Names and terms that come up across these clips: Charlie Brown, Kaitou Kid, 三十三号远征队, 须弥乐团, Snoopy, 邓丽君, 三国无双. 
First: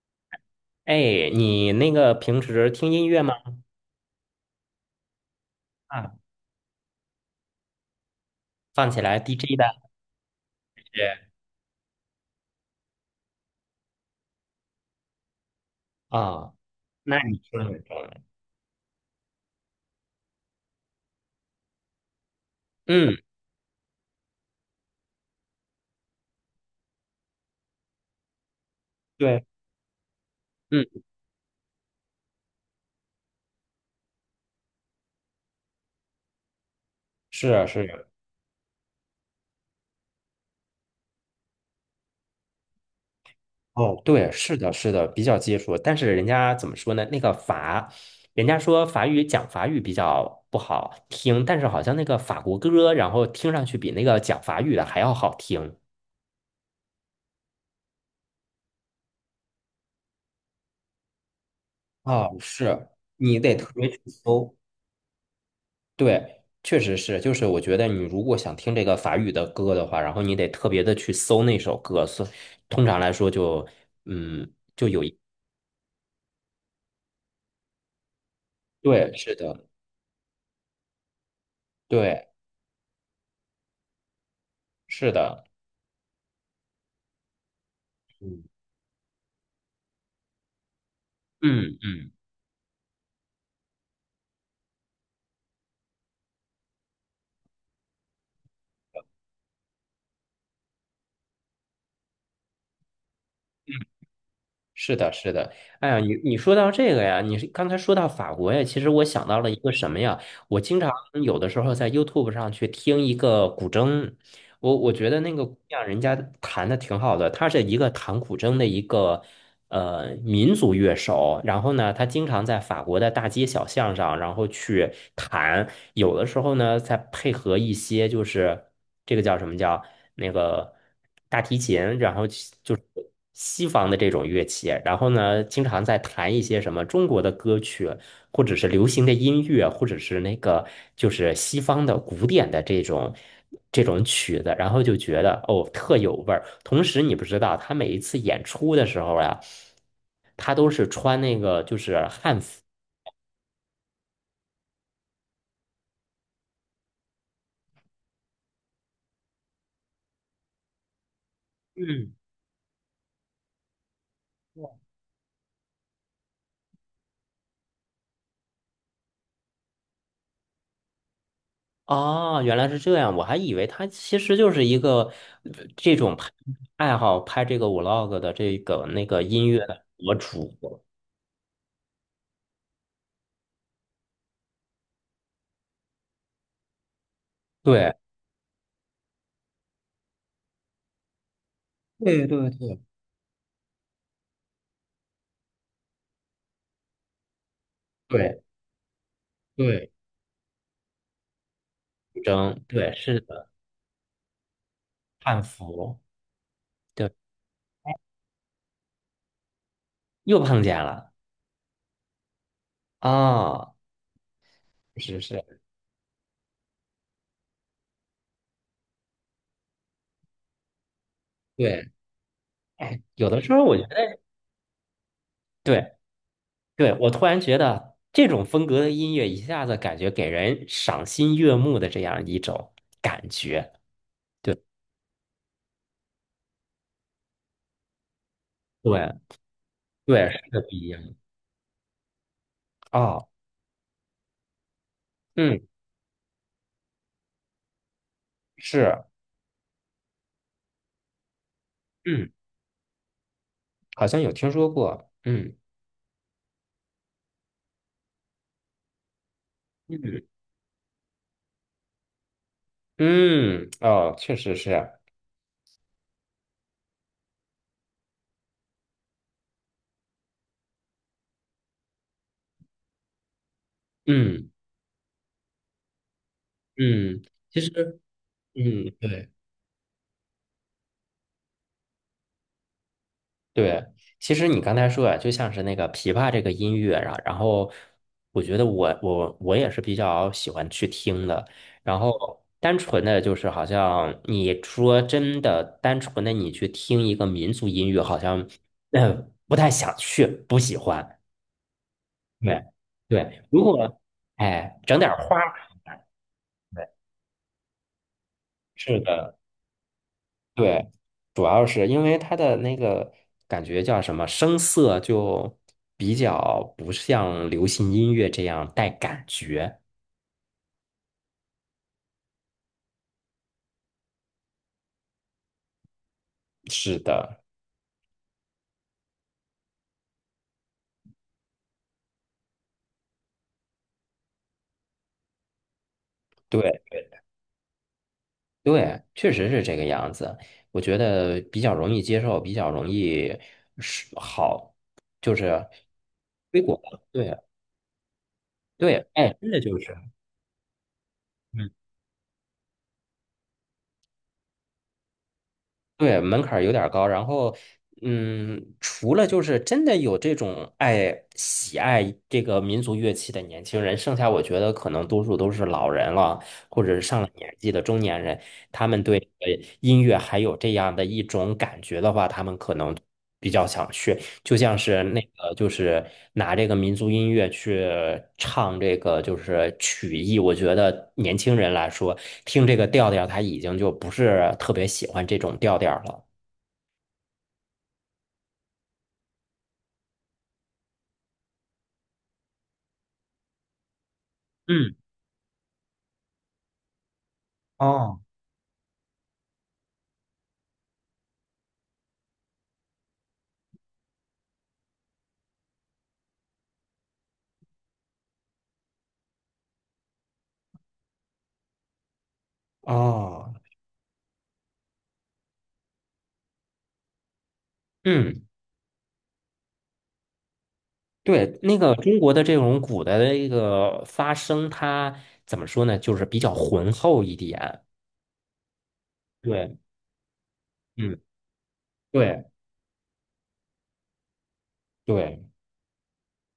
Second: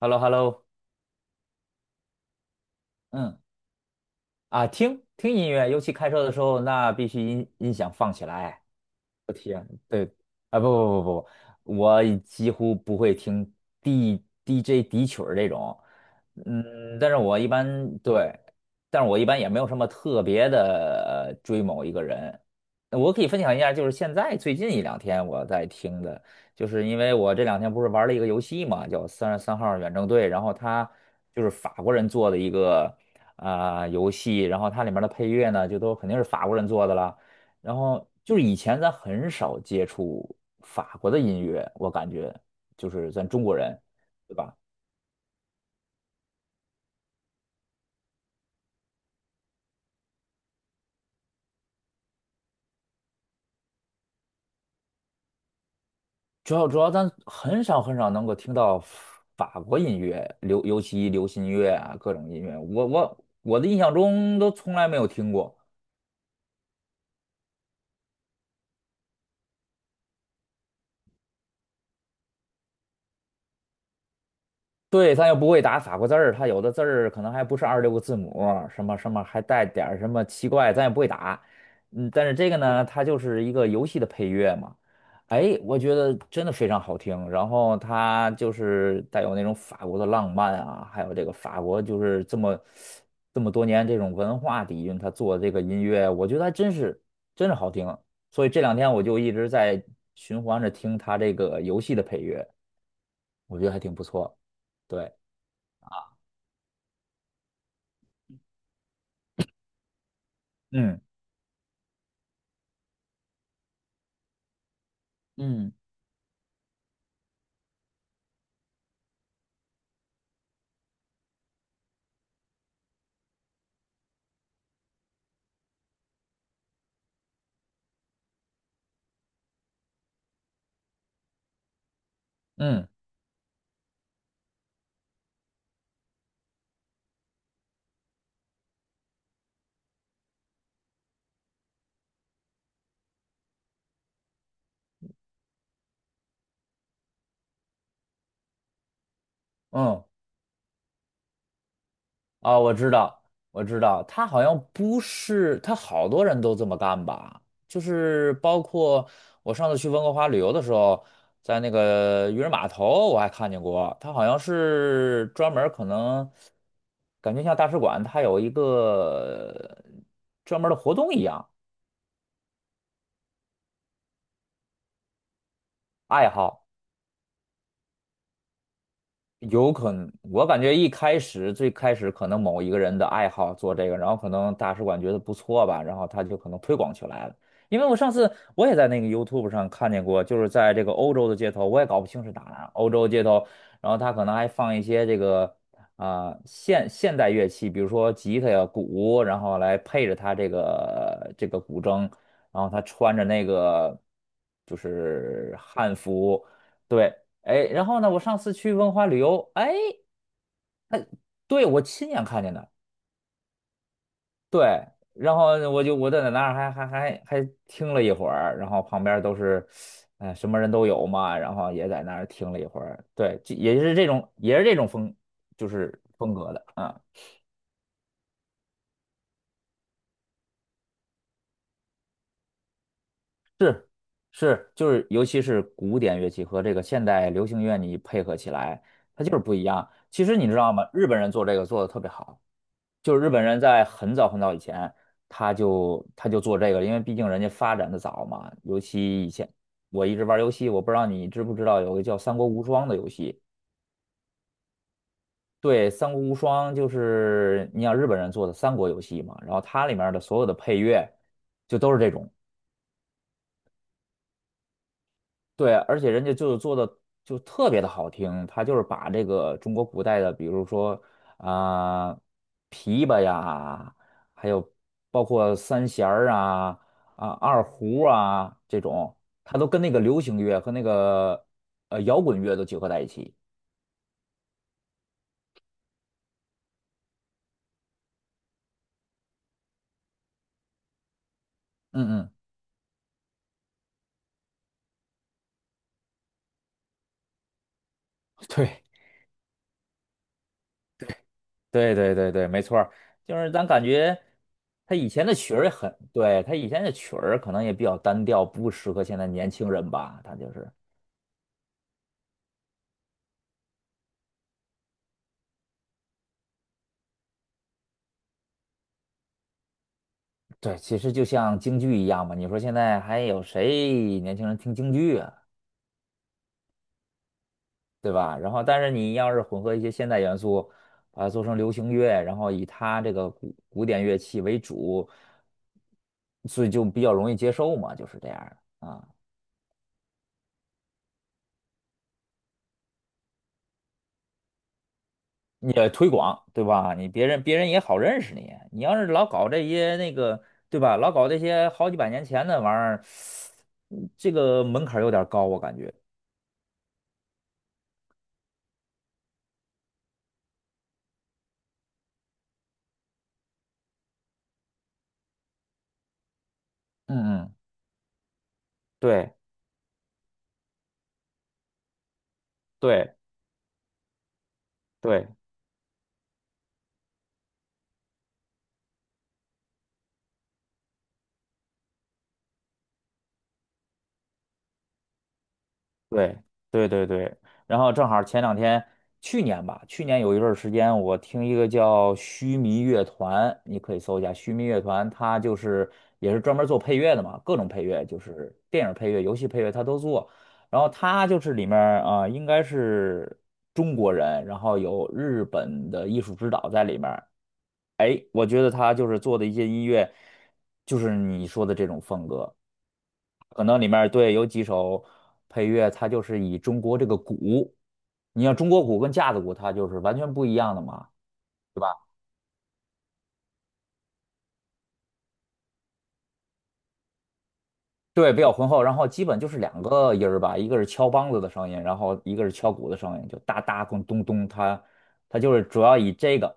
h e l l o h e l l o。 哎，你那个平时听音乐吗？嗯。啊，听听音乐，尤其开啊，车的时候，那必须音响放起来。放起来 我 DJ 的天，对，啊，不是不不不不，我已几乎不会听 DJ 底曲儿这种，啊，嗯，但是那我你一听得很重般要。对，但是我一般也没有什么特别的追某一个人。我嗯，可以分享一下，就是现在最近一两天我在听的，就是因为我这两天不是玩了一个游戏嘛，叫《三十对，三号远征队》，然后嗯，它就是法国人做的一个游戏，然后它里面的配乐呢，就都肯定是法国人做的了。是啊，然是啊后就是以前咱很少接触法国的音乐，我感觉就是咱中国人，哦，对，对吧？是的，是的，比较接触。但是人家怎么说呢？那个法，人家说法语讲法语比较不好听，但是好像那个法国歌，然后听上去比那个讲法语的还要好听。主要咱很少很少能够听到法国音乐，尤其流行乐啊，各种哦，音乐，我是，我你得我的特印别象去中都搜。从来没有听过。对，确实是，就是我觉得你如果想听这个法语的歌的话，然后你得特别的去搜那首歌，所以通常来说就，嗯，对，他又不会打法国字儿，他有的字儿可能还不是26个字母，什么什对，么是还的，带点儿什么奇怪，咱也不会打。对，但是这个呢，它就是一个游戏的配乐嘛。是的，哎，我觉得真的非常好听，然后它嗯就是带有那种法国的浪漫啊，还有这个法嗯国就嗯，是这么多年这种文化底蕴，他做的这个音乐，我觉得还真是真是好听。所以这两天我就一直在循环着听他这个游戏的配乐，我觉得还挺不错。是的，对。是的。哎呀，你说到这个呀，你是刚才说到法国呀，其实我想到了一个什么呀？我经常嗯有的时候在 YouTube 上去听一个古筝，我觉得那个姑嗯娘人家弹的挺好的，她是一个弹古筝的一个。民族乐手，然后呢，他经常在法国的大街小巷上，然后去弹，有的时候呢，再配合一些就是这个叫什么叫那个大提琴，然后就是嗯西方的这种乐器，然后呢，经常在弹一些什么中国的歌曲，或者是流行的音乐，或者是那个就是西方的古典的这种。这种曲子，然后就觉得哦特有味儿。同时，你不知道他每一次演出的时候呀、嗯。他都是穿那个就是汉啊，服。我知道，我知道，他好像不是，他好多人都这么干吧？就是包括我上次去温哥华旅游的时候，在那嗯，个渔人码头，我还看见过，他好像是专门儿可能感觉像大使馆，它有一个呃专门儿的活动一样，哦，原来是这样，我还以为他其实就是一个这种爱拍好。爱好拍这个 vlog 的这个那个音乐有的可能，博我主。感觉一开始最开始可能某一个人的爱好做这个，然后可能大使馆觉得不错吧，然后他就可能推广起来了。因为对我上次我也在那个 YouTube 上看见过，就是在这个欧洲的街头，我也搞不清对是哪对儿啊，对欧洲街头，然后他可能还放一些这个现代乐器，比如说吉对他呀、鼓，然后来对，配着他这个古筝，然真后他对，穿是着那的，个就汉是汉服，服。对，对，哎，然后呢，我上次去文化旅游，哎，又碰见了对，我亲眼看见的，啊，对，是然后是，我在那儿还听了一会儿，然后旁边都是，哎，什么人都有嘛，然后对，也在那儿听了一会哎，儿，有的对，时这候我也觉是这得种也是这种风，就对。是风格的对，啊，我突然觉得这种风格的音乐一下子感觉给人赏心悦目的这样一种感觉。是是，就是尤其是古典乐器和这个现代流行乐你配合起来，对，它就是不一样。其对，实你是知的不道吗？一日样。本人做这个做的特别好。就是哦，日本人在很早很早以前，他嗯，就他就做这个因为毕竟人家发展的早嘛。尤是，其以前我一直玩游戏，我不知道你知不知道有个叫嗯，《三国无双》的游戏。好像有听说过，对，《三国无双》就是你想日本人做的三国游戏嘛，然后它里嗯面的所有的配乐就都是这种。嗯，哦，确实是，对，而且人家就是做的就特别的好听，他就是把这个中国古代的，比如说啊、琵琶呀，还嗯有包括三弦儿啊、嗯，其二实，胡啊这嗯，种，对。他都跟那个流行乐和那个摇滚乐都结合在一起。对，其实你刚才说啊，就像是那个琵琶这个音乐啊，然后我觉得我也是比较喜欢去听的。然嗯嗯，后单纯的就是好像你说真的，单纯的你去听一个民族音乐，好像 对不太想去，不喜欢。对对对对，没对错儿，就对，是如咱感果觉哎他整以点儿前的花儿，曲儿也很，对，他以前对，的曲儿可能也比较单调，不适是合现在的。年轻人吧，他就是。对，主要是因为它的那个感觉叫什么，声色就比较不像流行音乐这样带感觉。对，其实就像京剧一样嘛，你说现在还有谁年轻人听京剧啊，是的，对吧？然后，但是你要是混合一些现代元素，把它做成流行乐，然后以它这个古典乐器为主，所以就比对较容易接受嘛，就是这样的对，啊。确实是这个样子。我觉得比较容易接受，比较容易是好，就是你也推广，推对广。吧？你别对人别人也好认识你。你要对，是老哎，搞真的这就是。些那个，对吧？老搞这些嗯。好几百年前的玩意儿，这个门槛儿有点儿高，我感觉。对，门槛儿有点儿高，然后，嗯，除了就是真的有这种爱喜爱这个民族乐器的年轻人，剩下我觉得可能多数都是老人了，或者是上了嗯年嗯，纪的中年人，他们对对音乐还有这样的一种感觉的话，他们可能对比较想去。就像是那对。个，就是拿这个民族音乐去唱这个，就是曲艺。我觉得年轻人来说，听这个调调，他已经就不是特别喜欢这种调调了。对对对对，然后正好前两天，去年有一段儿时间，我听一个叫须弥乐团，你可以搜一下须弥乐嗯，团，它就是也是专门做配乐的嘛，各种配乐，就哦，是电影配乐、游戏配乐，他都做。然后他就是里面应该是中国人，然后有日本的艺术指导在里面儿。哎，我觉得他就是做的一些音乐，就是你说的这种风格。哦，可能里面儿对有几首配乐，它就是以中国这个鼓，嗯，你像中国鼓跟架子鼓，它就是完全不一样的嘛。对，那对个吧？中国的这种鼓的一个发声，它怎么说呢？就是比较浑厚一点。对，比较浑厚，然后基本就是对，两个音儿吧，一个是敲嗯，梆子的声音，然后一对个是敲鼓的声音，就哒哒咚咚咚，它对，就是主要以这个，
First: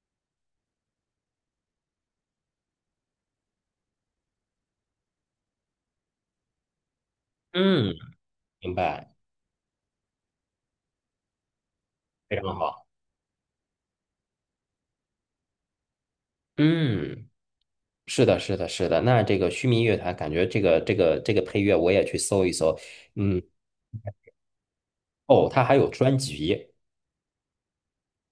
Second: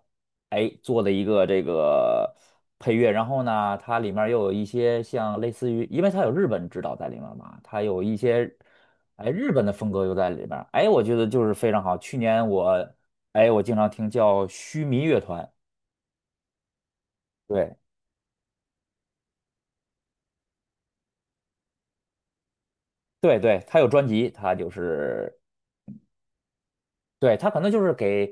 哎，做的一个这个配乐，然后呢，它里面儿又有一些像类似于，因为它有日本指导在里面儿嘛，它嗯，有一些明白，日本的风格又在里面儿，哎，我觉得就是非常好。去非年常好。我经常听叫须弥乐团，嗯。对是的。那这个须弥乐团，感觉这个配乐我也去搜一搜。嗯，对对，它有专辑，它就是。哦，它还有专辑对，他可能就是给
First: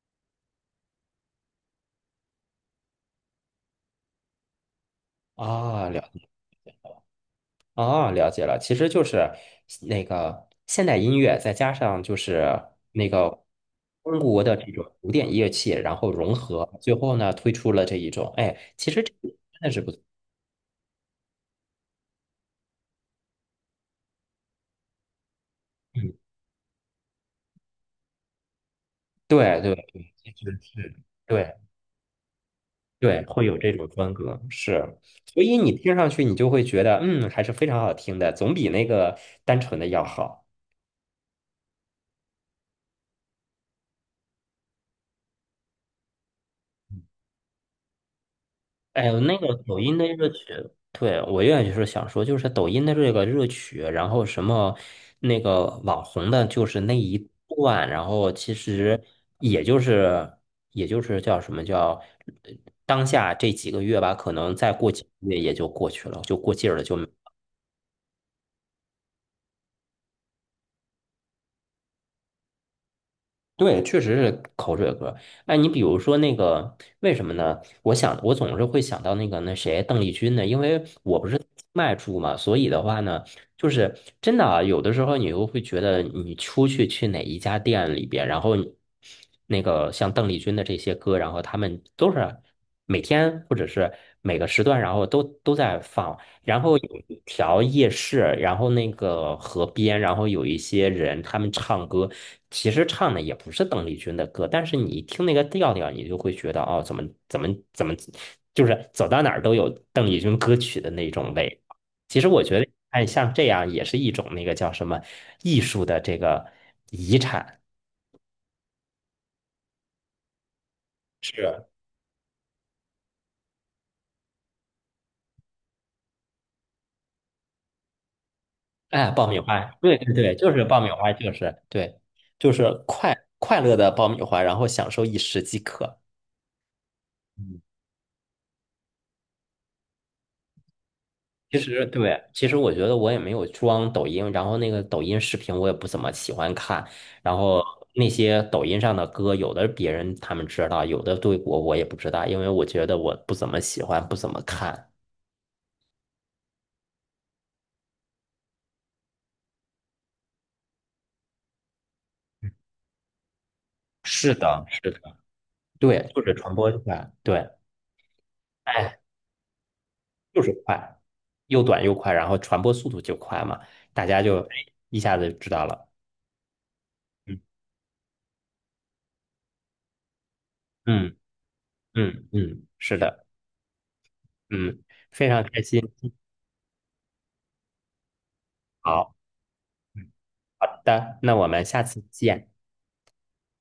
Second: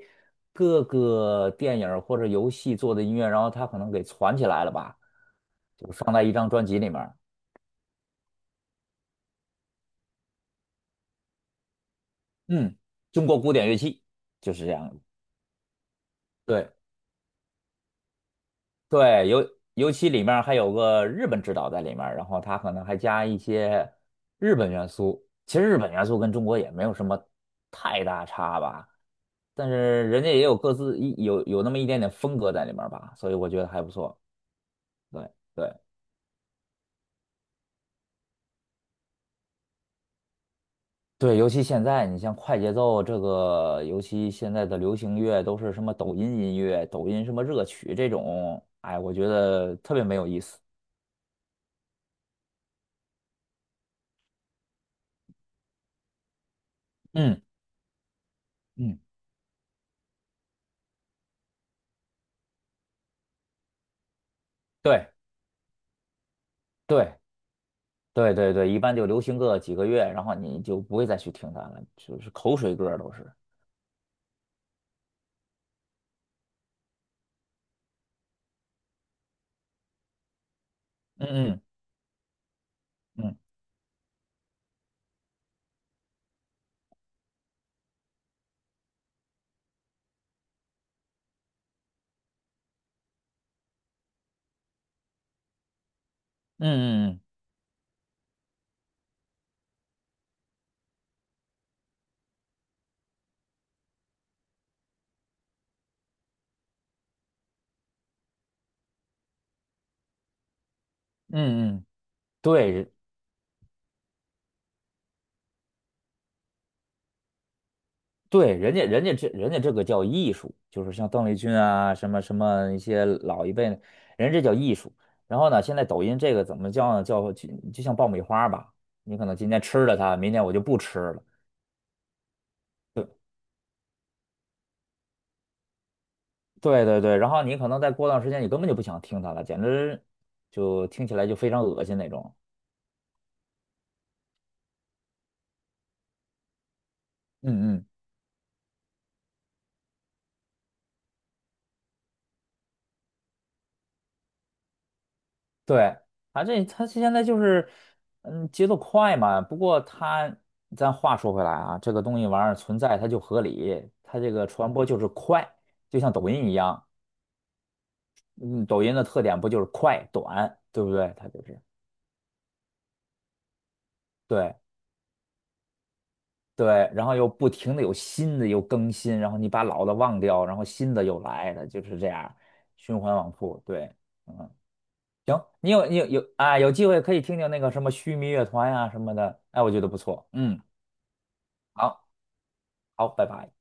各个电影儿或者游戏做的音乐，然后他可能给攒起来了吧，啊，就了放在解一张专辑里面儿，啊，了解了。其实就是那个现代音乐，再加上就是嗯，那中国个古典乐器中国就的是这这种样的，古典乐器，然后融合，对最后呢推出了这一种。哎，其实这对，个，尤其里面儿还有个日本指导在里面儿，然后他可能还加一些日本元素。其实日本元嗯，素跟中国也没有什么太大差吧，对但对是对，人其家也实有各是自一有对。有那么一点点风格在里面儿吧，对，所以会我有觉得这还种不风错。格，是，对所以对。你听上去你就会觉得，嗯，还是非常好听的，总比那个单纯的要好。对，尤其现在，你像快节奏这个，尤其现在的流行乐都是什么抖音音乐、抖音什么热曲这种，哎，哎我呦，觉那个得抖特音别的没有热曲，意思。对，我愿意是想说，就是抖音的这个热曲，然后什么那个网红的，就是那一嗯段，然后其嗯，实也就是也就是叫什么叫呃当下这几个月吧，可能再过几对个月也就过去了，就过劲儿了，就。对对对对，一般就流行个几个月，然后你就不会再去听它了，就是口水歌儿都是。对，确实是口水歌。哎，你比如说那个，为什么呢？我想，我总是会想到那个那谁，邓丽君呢？因为我不是在嗯清迈住嘛，所以的话呢，嗯就是真的啊，有的时候你又会觉得，你出去去哪一家店里边，然后你那个像邓丽君的这些歌，然后他们都是每天或者是每个时段，然后都在放。然后有嗯嗯一嗯条夜市，然后那个河边，然后有一些人他们唱歌，其实唱的也不是邓丽君的歌，但是你一听那个调调，你就会觉得哦，怎么，就是走到哪儿都有邓丽君歌曲的那种味道嗯嗯，嗯，其实我觉得，对，哎，像这样也是一种那个叫什么艺术的这个遗产。对，人家人家这人家这个叫艺术，就是像邓丽君是，啊，什么什么一些老一辈，的人家这叫艺术。然后呢，现在抖音这个怎么叫呢？叫就像爆米花吧，哎，你爆可能米今花，天吃了对对它，明对，天就我就是不爆米吃花，了。就是对，就是快快乐的爆米花，然后享受一时即可。对对对，然后你可能再过段时间，你根本就不想听它了，简直就听起来就非其常恶实心那对，种。其实我觉得我也没有装抖音，然后那个抖音视频我也不怎么喜欢看，然后嗯嗯，那些抖音上的歌，有的别人他们知道，有的对我也不知道，因为我觉得我不怎么喜欢，不怎么看。对，啊，这他现在就是，节奏快嘛。不过他，咱话说回来啊，这个东西玩意儿存在，它就合理，它这是个的，传播是就是的，快，就对，像就抖是音一传播样，快，对，嗯，抖音哎，的特点不就是快就是短，对不快，对？它就是，又短又快，然后传播速度就快嘛，大家就哎对一下子知道了。对，然后又嗯不停的有新的又更新，然后你把老的忘掉，然后新的嗯又来，它就是这嗯样嗯，是循环的，往复。对，嗯，嗯，非常行，开你心。有你有有啊，有机会可以听听那个什么须弥乐团呀、什么好，的，哎，我觉得不嗯错，嗯。好的，那我们下次好。见。好，拜拜。